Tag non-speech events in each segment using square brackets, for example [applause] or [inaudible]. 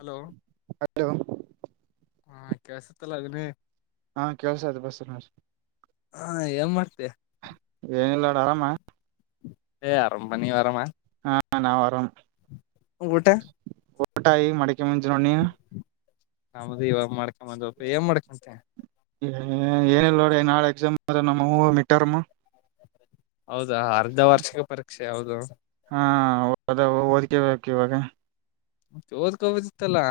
Hello ಹಾ ಕೆಳ್ಸತ್ತಲ್ಲ ಅದನ್ನೇ ಹಾ ಕೆಳ್ಸ ಅದು ಬಸನ ಹಾ ಏನ್ ಮಾಡ್ತತಿ ಏನು ಇಲ್ಲಾಡ ಆರಾಮ ಎಂ ಆರಾಮ ನಿ ಆರಾಮ ಹ ನಾವು ಆರಾಮ ಊಟಾ ಊಟಾ ಈಗ ಮಾಡೋಕೆ ಮುಂ ನೀನು ನಮದು ಇವಾಗ ಮಾಡ್ಕೊ ಬಂದ್ವಪ ಏನ್ ಮಾಡ್ಕೊಂತಿ ಏನಿಲ್ಲ ನೋಡ ನಾಳೆ ಎಕ್ಸಾಮ್ ಅ ನಮ್ಮ ಮಿಟ್ಟಾರಮ್ಮು ಹೌದಾ ಅರ್ಧ ವಾರ್ಷಿಕ ಪರೀಕ್ಷೆ ಹೌದು ದ ಓದಕೇ ಬೇಕ ಇವಾಗ ಚೋದಕುದಿತ್ತಲ್ಲಾ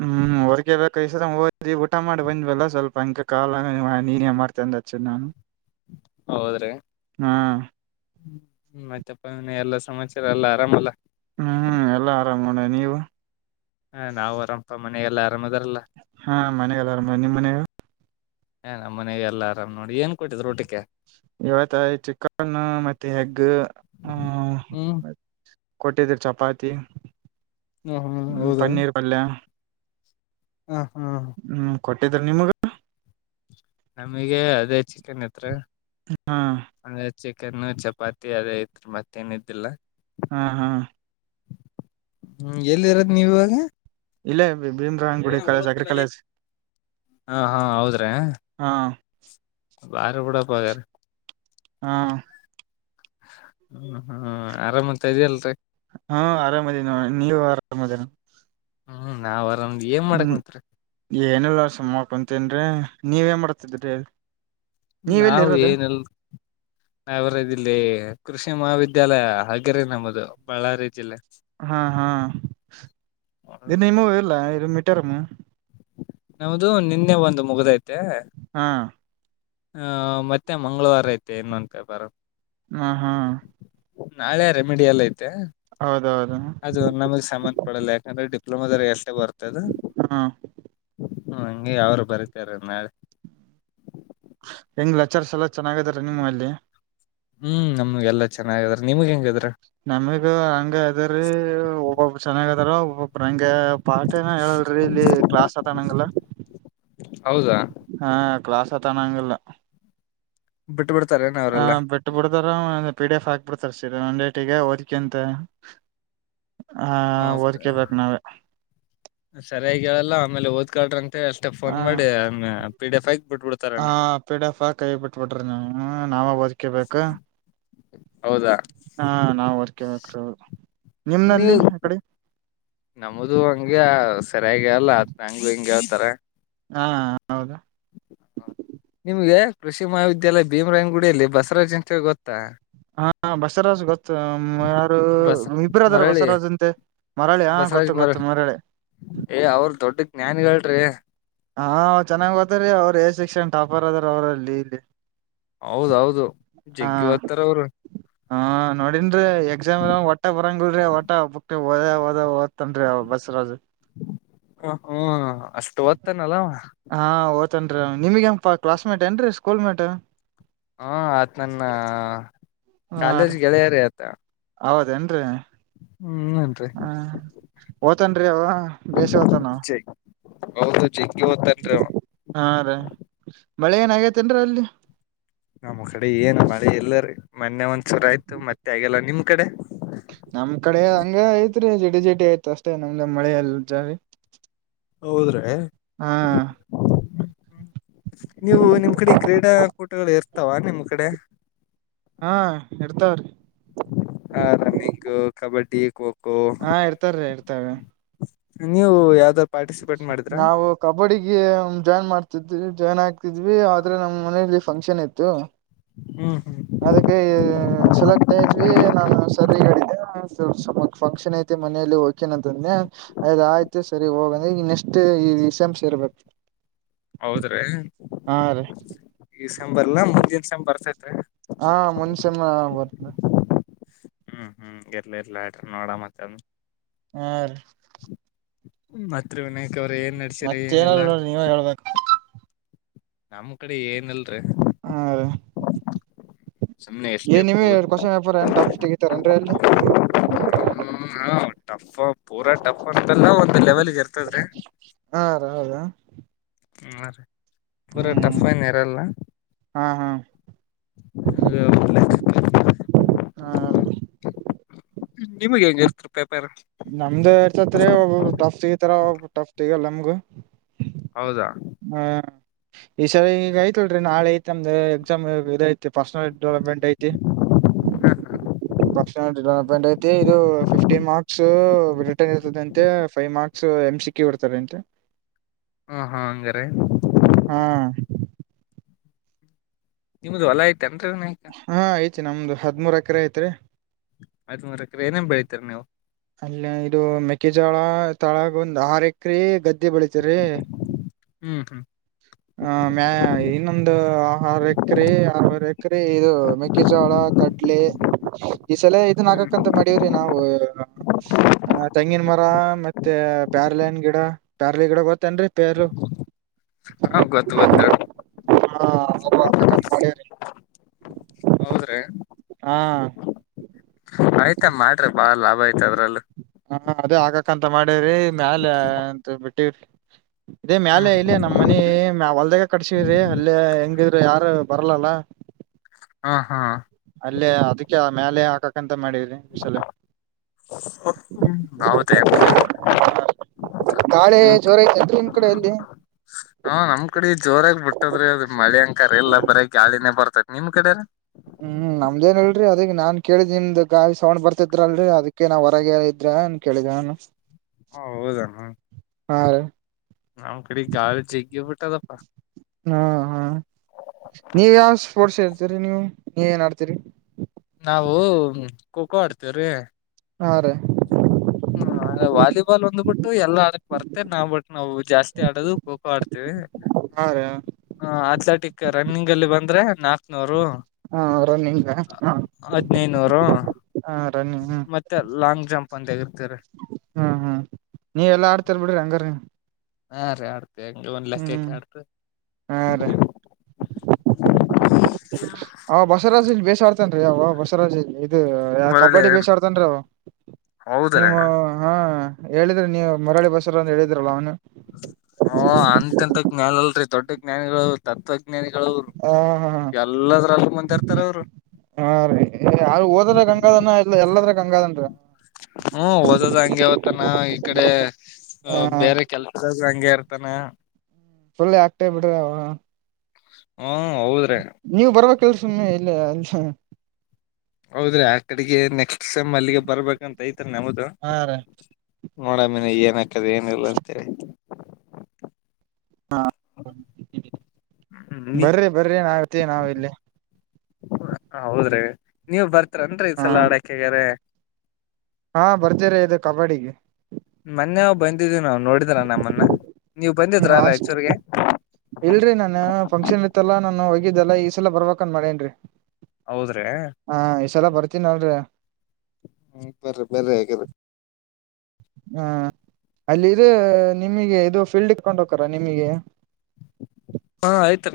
ಹ್ಮ್ ಓದ್ಕಬೇಕು ಈಸ್ರ ಹಿ ಊಟ ಮಾಡಿ ಬಂದ್ವಲ್ಲ ಸ್ವಲ್ಪ ಹಂಗ್ ಕಾಲ ನೀನೇ ಮಾಡ್ತಿ ಅಂತ ಹಚ್ಚಿ ನಾನು ಹೌದ್ರಿ ಹಾ ಹ್ಮ ಮತ್ತಪ್ಪ ಎಲ್ಲಾ ಸಮಾಚಾರ ಎಲ್ಲಾ ಆರಾಮಲ್ಲಾ ಹ್ಮ್ ಎಲ್ಲಾ ಆರಾಮ ಮಾಡಣ ನೀವು ಹಾ ನಾವು ಆರಾಮಪ ಮನೆ ಎಲ್ಲಾ ಆರಾಮದ ಹಾ ಮನೆಗೆಲ್ಲ ಆರಾಮ ನಿಮ್ಮ ಮನೆಯಾಗ್ ಏ ನಮ್ಮ ಮನೆಗೆ ಎಲ್ಲ ಆರಾಮ್ ನೋಡ ಏನ್ ಕೊಟ್ಟಿದ್ರ ಊಟಕೆ ಇವತ್ತ ಚಿಕನ್ ಮತ್ತೆ ಎಗ್ ಹೂ ಹ್ಮ್ ಆತ್ ಕೊಟ್ಟಿದ್ದರ್ ಚಪಾತಿ ಹ ಹಾ ಹ್ಮ ಹೌದಾ ಪನ್ನೀರ್ ಪಲ್ಯಾ ಹ ಹಾ ಹ್ಮ್ ಕೊಟ್ಟಿದ್ರ ನಿಮ್ಗ ನಮಗೆ ಅದೇ ಚಿಕನ್ ಇತ್ರ ಹಾ ಚಿಕನ್ ಚಪಾತಿ ಅದ ಇತ್ ಮತ್ತೇನ ಇದಿಲ್ಲ ಹಾ ಹಾ ಹ್ಮ್ ಎಲ್ಲಿ ಇರೋದ ನೀವ ಇವಾಗ ಭೀಮರಾಯಗುಡಿ ಏನ ಕಾಲೇಜ್ ಓದ್ ಅಗ್ರೀ ಕೂಡಲಿ ಕಾಲೇಜ್ ಹಾ ಹಾ ಹೌದ್ರಿ ಹಾ ಬಾರಿ ಬಿುಡಪ್ಪಗಾರ ಹಾ ಹ್ಮ ಹ್ಮ್ ಆರಾಮತ್ತ ಇದ್ಯಲ್ರಿ ಹಾ ಆರಾಮದೇವ ನೀವು ಆರಾಮದೇ ಹ್ಮ್ ನಾವ್ ಆರಾಮ್ ಏನ್ ಮಾಡಕ್ ಹ್ಮ್ ಮತ್ರಿ ಏನೆಲ್ಲ ಸುಮ್ ಕುಂತಿನರೀ ನೀವ ಎನ್ ಮಾಡ್ತಿದ್ರಿ ನೀವೆಲ್ಲಿ ನಾವು ಇರೋದು ಏನಿಲ್ಲ ನಾವ ಯಾರ ಇದಲ್ಲಿ ಕೃಷಿ ಮಹಾವಿದ್ಯಾಲಯ ಹಾಗೆರಿ ನಮ್ಮದು ಬಳ್ಳಾರಿ ಜಿಲ್ಲೆ ಹಾ ಹಾ ಇನ್ನಿಮ್ಮ ಇಲ್ಲಾ ಇದು ಮೀಟರಮ ನಮದು ನಿನ್ನೆ ಒಂದು ಮುಗದೈತೆ ಹಾ ಹ ಮತ್ತೆ ಮಂಗಳವಾರ ಐತೆ ಈ ಮಂತ ಬರ ಹಾ ಹಾ ನಾಳೆ ರೆಮಿಡಿಎಲ್ಲ್ ಐತೆ ಹೌದೌದು ಅದು ನಮಗೆ ಸಂಬಂಧ ಪಡಲ್ಲ ಯಾಕಂದ್ರೆ [unintelligible] ಎಸ್ಟ್ ಬರ್ತದ. ಹಾ ಹ್ಮ ಹಂಗೆ ಯಾವರು ಬರಿತಾರ ನಾಳೆ. ಹೆಂಗ್ ಲೆಕ್ಚರ್ಸ್ ಎಲ್ಲಾ ಚೆನ್ನಾಗದರ ನಿಮ್ಮಲ್ಲಿ. ಹ್ಮ್ ನಮ್ ಎಲ್ಲಾ ಚೆನ್ನಾಗಿದರ್ ನಮಗ ಹಂಗ ಅದರಿ ಒಬ್ಬೊಬ್ಬರ್ ಚೆನ್ನಾಗ ಅದಾರ ಒಬ್ಬೊಬ್ಬ್ರ ಹಂಗೆ. ಪಾಠ ಏನ ಹೇಳಲ್ರಿ ಇಲ್ಲಿ ಕ್ಲಾಸ್ ಹತನಂಗಲ್ಲ ಹೌದಾ ಹ ಕ್ಲಾಸ ತಾನಾಂಗಿಲ್ಲ. ಬಿಟ್ಬಿಡು ಹ ಬಿಟ್ಟು ಬಿಡದಾರ ಅವ್ನಿಗೆ. ಪಿಡಿಫ್ ಹಾಕ್ಬಿಡ್ತಾರೆ ಸೀ ಒನ್ ರೇಟಿಗೆ ಓದ್ಕ್ಯ ಅಂತ. ಹ ಓದುಕ್ಯ ಹ ಬೇಕು ನಾವೇ ನಾವೇ. ಸರಿಯಾಗಿ ಹೇಳಲ್ಲಾ ಆಮೇಲೆ ಓದ್ಕಾರಂನ್ ಅಷ್ಟೇ ಆ ಫೋನ್ ಮಾಡಿ ಅನ್ನ ಪಿ ಡಿ ಎಫ್ ಹಾಕ್ ಹ ಬಿಟ್ಬಿಡ್ತಾರನ್ ಪಿ ಡಿ ಎಫ್ ಕೈ ಬಿಟ್ಬಿಟ್ರಿ ನೀವು ನಾವ ಓದಕ್ಯಬೇಕು ಹೌದಾ ಹಾ ನಾವ್ ಓದಕ್ಯಬೇಕು. ನಿಮ್ನಲ್ಲಿ ಆ ಕಡೆ. ನಮ್ದ ಹಂಗೆ ಸರಿಯಾಗಗ್ ಹೇಲ್ಲಲ ಆತ್ ನಂಗ ಹಂಗೆ ಹೇಳ್ತಾರೆ. ಹಾ ಹೌದಾ ನಿಮ್ಗೆ ಕೃಷಿ ಮಹಾವಿದ್ಯಾಲಯ ಭೀಮರಾಯ್ಗುಡಿಯಲ್ಲಿ ಬಸವಾಜ್ ಅಂತ್ ಗೊತ್ತಾ. ಹಾ ಬಸರಾಜು ಗೊತ್ ಯಾರು ಬಸ್ ಇಬರದಾರ ಮರಳಿ ಬಸರಾಜಂತೆ ಮರಾಳಿ ಹಾ ಬಸವರಾಜ್ ಗೊತ್ತು ಮರಳಿ ಗೊತ್ತು ಮರಾಳಿ. ಏ ಅವ್ರ ದೊಡ್ಡ ಜ್ಞಾನಿಗಳ್ರಿ. ಹಾ ಚೆನ್ನಾಗ್ ಗತ್ತಾರೀ ಅವ್ರು ಎ ಶೆಕ್ಷನ್ ಟಾಪರ್ ಅದ್ರ ಅವ್ರಲ್ಲಿ ಇಲ್ಲಿ. ಹೌದೌದು ಹ ಜಗ್ಗಿ ಹೊತ್ತಾರ್ ಅವರು. ಹಾ ನೋಡಿನ್ ರೀ ಎಕ್ಸಾಮ್ ಒಟ್ಟ ಬರಂಗಲ್ ರೀ ಒಟ್ಟ ಬಕ್ ಓದ ಹ ಓದ ಓದ್ತನ್ರಿ ಅವ ಬಸರಾಜ್. ಹ ಹ್ಮ್ ಅಷ್ಟು ಒತ್ತನಲ್ಲ. ತ್ತನ್ರೀ ನಿಮಗಪಾ ಕ್ಲಾಸ್ ಮೇಟ್ ಏನ್ರೀ ಸ್ಕೂಲ್ ಮೇಟ್. ಹಾ ಆತ್ ನನ್ನ ಹ ಕಾಲೇಜ್ ಗೆಳೆಯರಿ ಆತ. ಹೌದೇನ್ರಿ ಹ್ಮ್ ನನ್ರಿ ತನ್ರಿ ಅವ ಬೆಸ ಹೊತನ ಹೌದು ಜಗ್ಗಿ ಓದ್ತನ್ರಿ ಅವ ಹಾ ರಿ ಮಳೆ ಏನ ಆಗೈತೇನ್ರೀ ಅಲ್ಲಿ. ನಮ್ಮ ಕಡೆ ಏನ್ ಮಳೆ ಎಲ್ಲರಿ ಮೊನ್ನೆ ಒಂದ್ಸೂರ ಆಯ್ತು ಮತ್ತೆ ಆಗಿಲ್ಲ ನಿಮ್ ಕಡೆ. ನಮ್ ಕಡೆ ಹಂಗೆ ಐತ್ರಿ ಜಟಿ ಜಟಿ ಆಯ್ತು ಅಷ್ಟೇ ನಮ್ದ ಮಳೆ ಎಲ್ ಜಾರಿ. ಹೌದ್ರೆ ಹ್ಮ್ ಹಾ ನೀವು ನಿಮ್ ಕಡೆ ಕ್ರೀಡಾಕೂಟಗಳು ಇರ್ತಾವ ನಿಮ್ ಕಡೆ. ಹಾ ಇರ್ತಾವ್ರಿ ಹ ರನ್ನಿಂಗ್ ಕಬಡ್ಡಿ ಖೋಖೋ. ಹಾ ಇರ್ತಾವ್ ಇರ್ತವೆ. ನೀವು ಯಾವ್ದಾರ ಪಾರ್ಟಿಸಿಪೇಟ್ ಮಾಡಿದ್ರ ನಾವು ಕಬಡ್ಡಿಗೆ ಜಾಯಿನ್ ಮಾಡ್ತ ಜಾಯ್ನ್ ಆಗ್ತಿದ್ವಿ ಆದ್ರೆ ನಮ್ಮ್ ಮನಲಿ ಫಂಕ್ಷನ್ ಇತ್ತು. ಹ್ಮ್ ಹ್ಮ್ ಅದಕ್ಕೆ ಸಲಕ್ತಾ ಇದ ಇದ್ವಿ ನಾನು ಸರಿಡಿದ್ದ. ಫಂಕ್ಷನ್ ಐತೆತ ಮನೆಯಲ್ಲಿ ಹೋಗಕಿನಂತಂದೆ. ಅಯದ್ ಆಯ್ತು ಸರಿ ಹೋಗಂದ್ರೆ ಈಗ ನೆಕ್ಸ್ಟ್ ಈಸೆಮ್ಸ್ ಇರ್ಬೇಕು. ಹೌದ್ರೀ ಈ ಸಂಬರ್ಲ್ಲಾ ಮುಂದಿನಸಮ್ ಬರ್ತತ್ರಿ. ಹಾ ಮುನ್ಷ್ಯನ ಬರ್ತ. ಹ್ಮ್ ಹ್ಮ್ ಇರ್ಲ ಇರ್ಲಾ ಆಟ ನೋಡ ಮತ್ತ ಹಾ ರಿ ಮತ್ರ ವಿನಾಯಕ್ ಅವ್ರ ಏನ್ ನಡಸೀರೆ ಏನಲ್ಲ ಮತ್ತೇನಲ್ ನೋಡ್ರಿ ನೀವೇ ಹೇಳ್ಬೇಕು ನಮ್ ಕಡೆ ಏನಲ್ರರಿ ಹಾ ರಿ ಸುಮ್ನೆ ಎಷ್ಟೇ ಏನು ಇವೇ ಕೂತ್ ಕ್ವೆಶ್ಚನ್ ವ್ಯಾಪಾರ ಏನ್ ಟಫ್ ತೆಗೀತಾರನ್ರರಿ ಅಲ್ಲಿ ಹ್ಮ ಹಾ ಟಫ್ ಪೂರಾ ಟಫ್ ಅಂತಲ್ಲ ಒಂದು್ ಲೆವೆಲ್ಗೆ ಇರ್ತದ್ರಿ ಹಾ [inaudible] ಹ್ಮ ರೀ ಪೂರಾ ಹ್ಮ್ ಟಫ್ ಎನ್ಯೂರಲ್ಲ ಹಾ ಹಾ ಒಂದು ಲೇಕ್ ಹಾ [unintelligible] ನಿಮ್ಗೆ ಹೆಂಗೆ ಇರುತ್ತೆ ಪೇಪರ್ ನಮ್ದು ಇರ್ತತ್ರಿೀ ಒಬ್ರು ಟಫ್ ಸಿಗತಾರ ಒಬ್ ಟಫ್ ಸಿಗಲ್ಲ ನಮಗೂ ಹೌದಾ ಹ್ಮ ಈ ಸರಿ ಈಗ ಐತಿಲ್ರಿ ನಾಳೆ ಐತೆ ನಮ್ದ್ ಎಕ್ಸಾಮ ಇದ ಐತಿ ಪರ್ಸನಲ್ ಡೆವಲಪ್ಮೆಂಟ್ ಐತಿ ಹ್ಮ ಹ್ಮ ಪರ್ಸನಲ್ ಡೆವಲಪ್ಮೆಂಟ್ ಐತಿ ಇದು ಫಿಫ್ಟೀನ್ ಮಾರ್ಕ್ಸ್ ರಿಟನ್ ಇರ್ತದಂತೆ ಫೈವ್ ಮಾರ್ಕ್ಸ್ ಎಂ ಸಿಿಕಿ ಕೊಡ್ತಾರೆ ಅಂತೆ ಹಾ ಹಾ ಹಂಗಾರೆ ಹಾ ನಿಮ್ದ ಹೊಲ ಆಯ್ತ ಎಂತಿನಾಯ್ಕ ನಮ್ಮ ಹದಿಮೂರು ಎಕರೆ ಐತ್ರಿ ಹದಿಮೂರು ಎಕರೆ ಏನೇನ್ ಬೆಳಿತೀರಿ ನೀವು ಅಲ್ಲಿ ಇದು ಮೆಕ್ಕೆಜಳ ತಾಳಗ ಒಂದ್ ಆರ್ ಎಕ್ರ ಗಡೆ ಮ್ದೆ ಬೆಳತ ರೀ ಹ್ಮ್ ಹ್ಮ್ ಆ ಮ್ಯಾ ಇನ್ನೊಂದು ಹಾರು ಎಕ್ರ ಆರವರ್ ಎಕ್ರ ಇದು ಮೆಕ್ಕೆಿಜಳ ಈ ಸಲ ಇದನ್ನ ಹ್ಮ್ ಹಾಕ ಮಾಡವ್ರಿ ನಾವು ತೆಂಗಿನ ಮರ ಮತ್ತೆ ಪ್ಯಾರ್ಲನ್ ಗಿಡ ಪ್ಯಾರ್ಲಿ ಗಿಡ ಗೊತ್ತೇನ್ರರಿ ಪೆರು ಹ ಗೊತ್ತು ಗೊತ್ತು [unintelligible] ಹೌದ್ರೀ ಹಾ ಆಯ್ತ ಮಾಡ್ರಿ ಬಾಳ ಲಾಭ ಐ್ತ ಅದ್ರಲ್ಲೂ ಹಾ ಅದೇ ಆಗಕಂತ ಮಾಡೇವ್ರಿ ಮ್ಯಾಲ ಅಂತ ಬಿಟ್ಟವ್ರಿ ಇದೇ ಹ್ಮ್ ಮ್ಯಾಲ ಇಲ್ಲಿ ನಮ್ಮ ಮನಿ ಮ ಹೊಲ್ದಾಗ ಕಟ್ಸ್ರಿ ಅಲ್ಲ ಹೆಂಗ ಯಾರು ಬರಲಲ್ಲ ಹಾ ಹಾ ಮೇಲೆ ಹಾಕಕ್ಕ [unintelligible] ಹೌದೇ ಗಾಳೆ ಜ್ವರ ಐತೆತ್ ನಿಮ್ ಕಡೆ ಅಲ್ಲಿ ಹಾ ನಮ್ ಕಡೆ ಜೋರಾಗ ಬಿಟ್ಟದ್ರೆ ಅದು ಮಳೆ ಅಂಕಾರ ಎಲ್ಲ ಬರ ಗಾಳಿನೇ ಬರ್ತ ನಿಮ್ ಕಡೆ ರೀ ಹ್ಮ್ ನಮ್ದೇನ್ಲ್ರರಿ ಅದಿ ನಾನ್ ಕೇಳಿದ್ ನಿಮ್ದ್ ಗೇಲ್ ಸವಣ್ ಬರ್ತಿದ್ರಲ್ರರಿ ಅದಿಕ್ಕೆ ನಾವ್ ಹೊರಗೆೇ ಇದ್ರ ಏನ ಕೇಳಿದ ಅವನು ಹೌದಣ ಹಾ ರಿ ನಮ್ ಕಡೆ ಗೇಲ್ ಜಗ್ ಬಿಟ್ಟದಪ್ಪ ಹಾ ಹಾ ನೀವ ಯಾವ ಸ್ಪೋರ್ಟ್ಸ್ ಹೇಳ್ತೀರಿ ನೀವು ನೀವ ಏನ್ ಆಡ್ತೀರಿ ನಾವವು ಖೋಖೋ ಆಡ್ತೇವ್ರಿ ಹಾ ರೀ ಹ್ಮ ವಾಲಿಬಾಲ್ ಒಂದ್ಬಿಟ್ಟು ಎಲ್ಲಾ ಆಡಕ್ ಬರ್ತೆ ನಾವು ಬಿಟ್ಟು ನಾವು ಜಾಸ್ತಿ ಆಡೋದು ಖೋಖೋ ಆಡ್ತೇವಿ ರಿ ಹಾ ರಿ ಹ ಅಥ್ಲೆಟಿಕ್ ರನ್ನಿಂಗ್ ಅಲ್ಲಿ ಬಂದ್ರೆ ನಾಕ್ನೂರು ಹಾ ರಿನ್ ನಿಮಗೆ ಹಾ ಹದ್ನೈನೂರು ರಿ [unintelligible] ಮತ್ತೆ ಲಾಂಗ್ ಜಂಪ್ ಅಂದ. ಹ್ಮ್ ಹ್ಮ್ ನೀವೆಲ್ಲಾ ಆಡ್ತರ್ ಬಿಡ್ರಿ ಹಂಗಾರ. ಹೇಾರಾಡ್ು. ಂಗ ಒನ್ ಲೆಕ್ಕ ಹ್ಮ್ ಕ ಆಡ್ರ. ಹಾ ರೀ ಅವ ಬಸವರಾಜ್ ಇಲ್ಲಿ ಬೇಸ ಆಡ್ತೇನ್ೀ ಯಾವ ಬಸರಾಜ ಇಲ್ಲಿ. ಇ ಮರಳಿ ಕಬಡ್ಡಿ ಬೇ ಆಡ್ತನ್ ಹೌದ್ರೀ ನೀವು ಹಾ. ಹೇಳಿದ್ರಿ ನೀವು ಮರಳಿ ಬಸರ ಅ ಹೇಳಿದ್ರಲ್ಲ ಅವನು. ಹಓ ಅಂತೆಂತ ಜ್ಞಾನ ಅಲ್ರರಿ ದೊಡ್ಡ ಜ್ಞಾನಿಗಳು ತತ್ವಜ್ಞಾನಿ. ಹ ಹಾ ಎಲ್ಲದ್ರಲ್ಲ ಮುಂದೆ ಇರ್ತಾರ ಅವರು. ಹಾ ರೀ ಯಾರು ಹೋದ್ರೆ ಗಂಗಾಧನ ಇಲ್ಲ ಎಲ್ಲದ್ರ ಗಂಗಾಧನ್ರ. ಇರ್ತಾನ ಈ ಕಡೆ ಬೇರೆ ಕೆಲ್ಸದ ಹಂಗಗೆ ಇರ್ತಾನ. ಫುಲ್ ಆಕ್ಟೇವ್ ಬಿಡ್ರಿ ಅವ. ಹಾ ಹೌದ್ರಿ. ಸ ಇಲ್ಲ ಆ. ಹೌದ್ರಿ ಆ ಕಡೆಗೆ ನೆಕ್ಸ್ಟ್ ಸೈಮ್ ಅಲ್ಲಿಗೆ ಬರ್ಬೇಕಂತ ಐತ್ರಿ ನಾವ್ದ. ಹಾ ರೀ ನೋಡಾಮೇನ್ ಏನ್ಕದ ಏನ ಇಿಲ್ಲ ಅಂತರಿ. ಹಾ ನೀ ಬರ್ರಿ ಬರ್ರಿ ಆಗತಿ ನಾವ ಇಲ್ಲಿ. ಹೌದ್ರಿ ನೀವು್ ಬರ್ತ. ಹತ್ರನ್ೀ ಈ ಹಾ ಸಲ ಆಡಕಗಾರ. ಹಾ ಬರ್ತೀರಿ ಇದು ಕಬಡ್ಡಿಗೆ ಮೊನ್ನೆ ಬಂದಿದೀವಿ ನಾವವು ನೋಡಿದ್ರ ನಮ್ಮನ್ನ ನೀವ್ ಹ್ಮ್ ಬಂದಿದ್ರ ಅಷ್ಟ್ ರಾಯಚೂಗೆ. ಇಲ್ರರಿ ನಾನ ಫಂಕ್ಷನ್ ಇತ್ತಲ್ಲಾ ನಾನು ಹೋಗಿದ್ದಲ್ಲ ಈ ಸಲ ಬರ್ಬೇಕಕ್ಂದ ಮಾಡೇನ್ರರಿ. ಹೌದ್ರೆ. ಚಲ ಬರ್ತೀನಿ ಅಲ್ರರಿ. ಹ್ಮ್ ಬರ್ರಿ ಬರ್ರಿ ಹಾಗಗ್ರ. ಹಾ ಅಲ್ಲಿ ಇ ನಿಮಗೆ ಇದು ಫೀಲ್ಡ್ ಇಕೊಂಡ್ ಹಕರ ನಿಮಗೆ.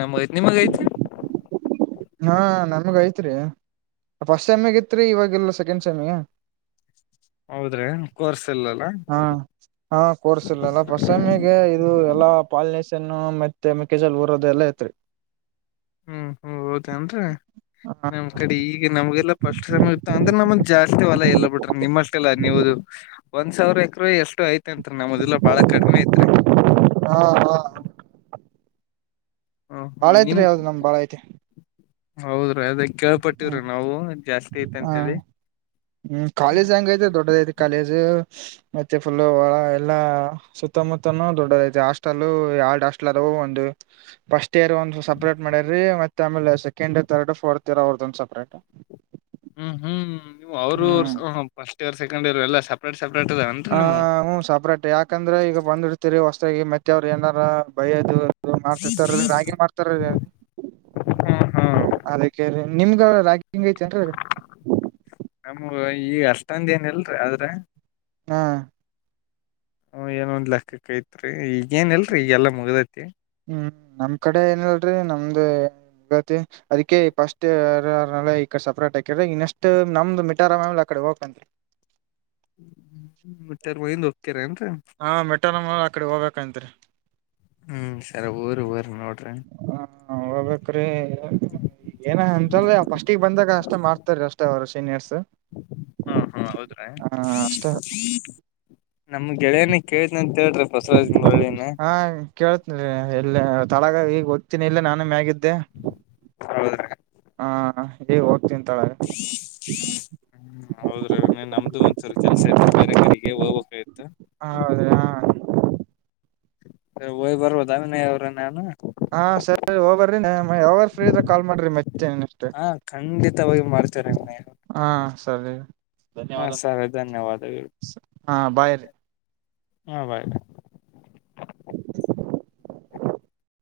ನಮ್ಮತ್ ನಿಮಗೈತೆ. ಹಾ ನಮಗ ಐತ್ರಿ. ಫಸ್ಟ್ ಸೆಮಿಗ ಇತ್ರಿ ಇವಾಗೆಲ್ಲ ಸೆಕೆಂಡ್ ಸೆಮಿಗ. ಹೌದ್ರಿ. ಕೋರ್ಸ್ ಇಲ್ಲಲ್ಲ ಹಾ ಹಾ ಕೋರ್ಸಿಲ್ಲಲ್ಲ ಪಮ್ಮಿಗೆ ಇದು ಎಲ್ಲಾ ಪಾಲನೆ. ೆನ್ನು ಮೆತ್ತೆ ಮೆಕ್ಕೆಜಲ್ ಉಊರೋದ ಎಲ್ಲ ಐತ್ರಿ. ಹ್ಮ್. ಹೌದ ಅಂದ್ರೆ ಹಾ ನಮ್ ಕಡೆ ಈಗ ನಮ್ಗೆಲ್ಲ ಪಷ್ಟ ಸಮಯ ಇತ ಅಂದ್ರೆ ನಮ್ಮ ಜಾ. ಅಷ್ಟೇವಲ್ಲ ಎಲ್ಲ ಬಿಟ್ರೆ ನಿಮ್ಮಷ್ಟೆಲ್ಲ ನೀವುದು. ಒಂದ್ ಸಾವಿರ ಎಕ್ರ ಎಷ್ಟು ಐತೆತ್ರಿ ನಮ್ಮದಲ್ಲಾ ಬಾಳ ಕಡಿಮೆ ಐತ್ರಿ. ಹಾ ಹಾ. ಹ ಹ ಭಾಳ ಐತ್ ರೀ ಯಾವ್ದ್ ನಮ್ ಭಾಳ ಐತೆ. ಹೌದ್ರೀ ಅದ ಕೇಳ್ಪಟ್ಟವ್ರಿ ನಾವು ಜಾಸ್ತಿ ಐತೆ ಹ ಅಂತೇಳಿ. ಹ್ಮ್ ಕಾಲೇಜ್ ಹೆಂಗ ಐತೆ ದೊಡ್ಡದಐತಿ ಕಾಲೇಜ್. ಮತ್ತೆ ಫುಲ್ ಒಳ ಎಲ್ಲಾ ಸುತ್ತಮುತ್ತನುೂ ದೊಡ್ಡದೈತೆ ಹಾಸ್ಟೆಲ್ ಎರಡ್ ಹಾಸ್ಟೆಲ್ ಅದೂ ಒಂದು- ಫಸ್ಟ್ ಇಯರ್ ಒಂದ್ ಸಪ್ರೇಟ್ ಮಾಡ್ಯ್ರರಿ ಮತ್ತೆ ಆಮೇಲೆ ಸೆಕೆಂಡ್ ಥರ್ಡ್ ಫೋರ್ತ್ ಇಯರ್ ಅವ್ರ ಂದು ಸಪ್ರೇಟ್ ಹ್ಮ್ ಹ್ಮ್ ನೀವು ಅವರು ಹ್ಮ್ ಫಸ್ಟ್ ಇಯರ್ ಸೆಕಂಡ್ ಇರ್ ಎಲ್ಲ ಸ. ಹ ಹ ಸಪ್ರೇಟ್ ಯಾಕಂದ್ರೆ ಈಗ ಬಂದಿಡ್ತೀರಿ ಹೊಸ್ತ್ರಾಗಿ ಮತ್ತೆವ್ರು ಏನಾರ ಬೈದು. ಮಾಡ್ತಿರ್ತಾರ ರಾಗಿ ಮಾಡ್ತಾರ ಹ್ಮ್ ಹ್ಮ್ ಅದಕ್ಕೆ. ನಿಮಗ ರಾಗಿಂಗ ಐತೆನ್. ನಮಗ ಈ ಅಷ್ಟೊಂದ ಏನ ಇಲ್ರರಿ ಆದ್ರ. ಹಾ. ಹ್ಮ ಏನೊಂದ್ ಲಲೆಕ್ಕೈಐತ್ರಿ ಈಗಏನಲ್ರರಿ ಈಗೆಲ್ಲಾ ಮುಗ್ದತಿ. ಹ್ಮ್ ನಮ್ ಕಡೆ ಏನಲ್ರರಿ ನಮ್ದ. ತ್ತ ಅದಕ್ಕೆ ಫೈರ್ಸ್ ಯಾರನ ಈಕ ಸೆಪರೇಟ್ ಆಕರ ಇನ್ನಷ್ಟು ನಮ್ದು ಮಿಟರ ಯಾವಾಗ ಹಾಕೊಂತೀರಿ. ಮತ್ತೆ ಏನರಲ್ಲಿ ಒಗ್ತಿರ ಹ್ಮ್ಮ ಮಿಡ್ಟರ್ಮ್ ಮುಗದಮೇಲೆ ಆ ಕಡೆ ಹೋಗಬೇಕು ರಿ. ಹ್ಮ್ ಸರಿ ಹೋಗ್ರಿ ಹೋಗ್ರಿ ನೋಡ್ರಿ. ಹ ಹೋಗ್ಬೇಕ್ರೀ ಏನ ಅಂತಲ್ ಫಸ್ಟಿಗೆ ಬಂದಾಗ ಅಷ್ ಅಷ್ಟ ಮಾಡ್ತಾರೀ ಅಷ್ಟೇ ಅವರು ಸೀನಿಯರ್ಸ್. ಹ್ಮ್ಮ್ ಹ್ಮ್ಮ್ ಹೌದ್ರೆ. ಹ ಅಷ್ಟೇ ನಮ್ಮ ಗೆಳೆಯನ ಗೆಳೆಯರನ ಕೇಳಿದೆ ಅಂತ ಹೇಳ್ರಿ ಬಸವರಾಜ್ ಮುರಳಿನ. ಹಾ ಕೇಳ್ತನ್ರಿ ಎಲ್ಲ ತಳಗ ಈಗ ಓದ್ತೀನಿ ಇಲ್ಲ ನಾನು ಮ್ಯಾಗಿದ್ದೆ. ಹೌದ್ರಿ ಹ್ಮ್ಮ್ ಹ್ಮ್ಮ್ ಈಗ ಹೋಗ್ತಾ. ಹ್ಮ್ಮ್ ಹೌದು ರಿ ನಮ್ದು ಒಂದು ಸಲಿ. ಕೆಲಸ ಆಯ್ತಿ ಬೇರೆ ಕಡೆಗೆ ಹೋಗ್ಬೇಕಾಯ್ತ. ಹ ಹೌದ್ರಿ ಹಾ ಹೋಗಿ ಬರಬಹುದಾ ವಿನಯ ಅವರೇ. ಹ್ಮ್ಮ್ ಸರಿ ಹೋಗಿ ಬರಿ ಯಾವಗನ ಫ್ರೀ ಇದ್ರೆ ಕಾಲ್ ಮಾಡ್ರಿ ಮತ್ತೆನ್ ಅಷ್ಟೆ. ಮತ್ತೆ ಹೋಗಿ ಮಾಡತೀವ್ರಿ ವಿನಯ್. ಸರಿ ಹಾ ಧನ್ಯವಾದ ಸರಿ ಧನ್ಯವಾದಗಳು ಹ್ಮ್ಮ ಬೈ ರಿ. ಹ್ಮ್ಮ್ ಬೈ ರಿ. [inaudible]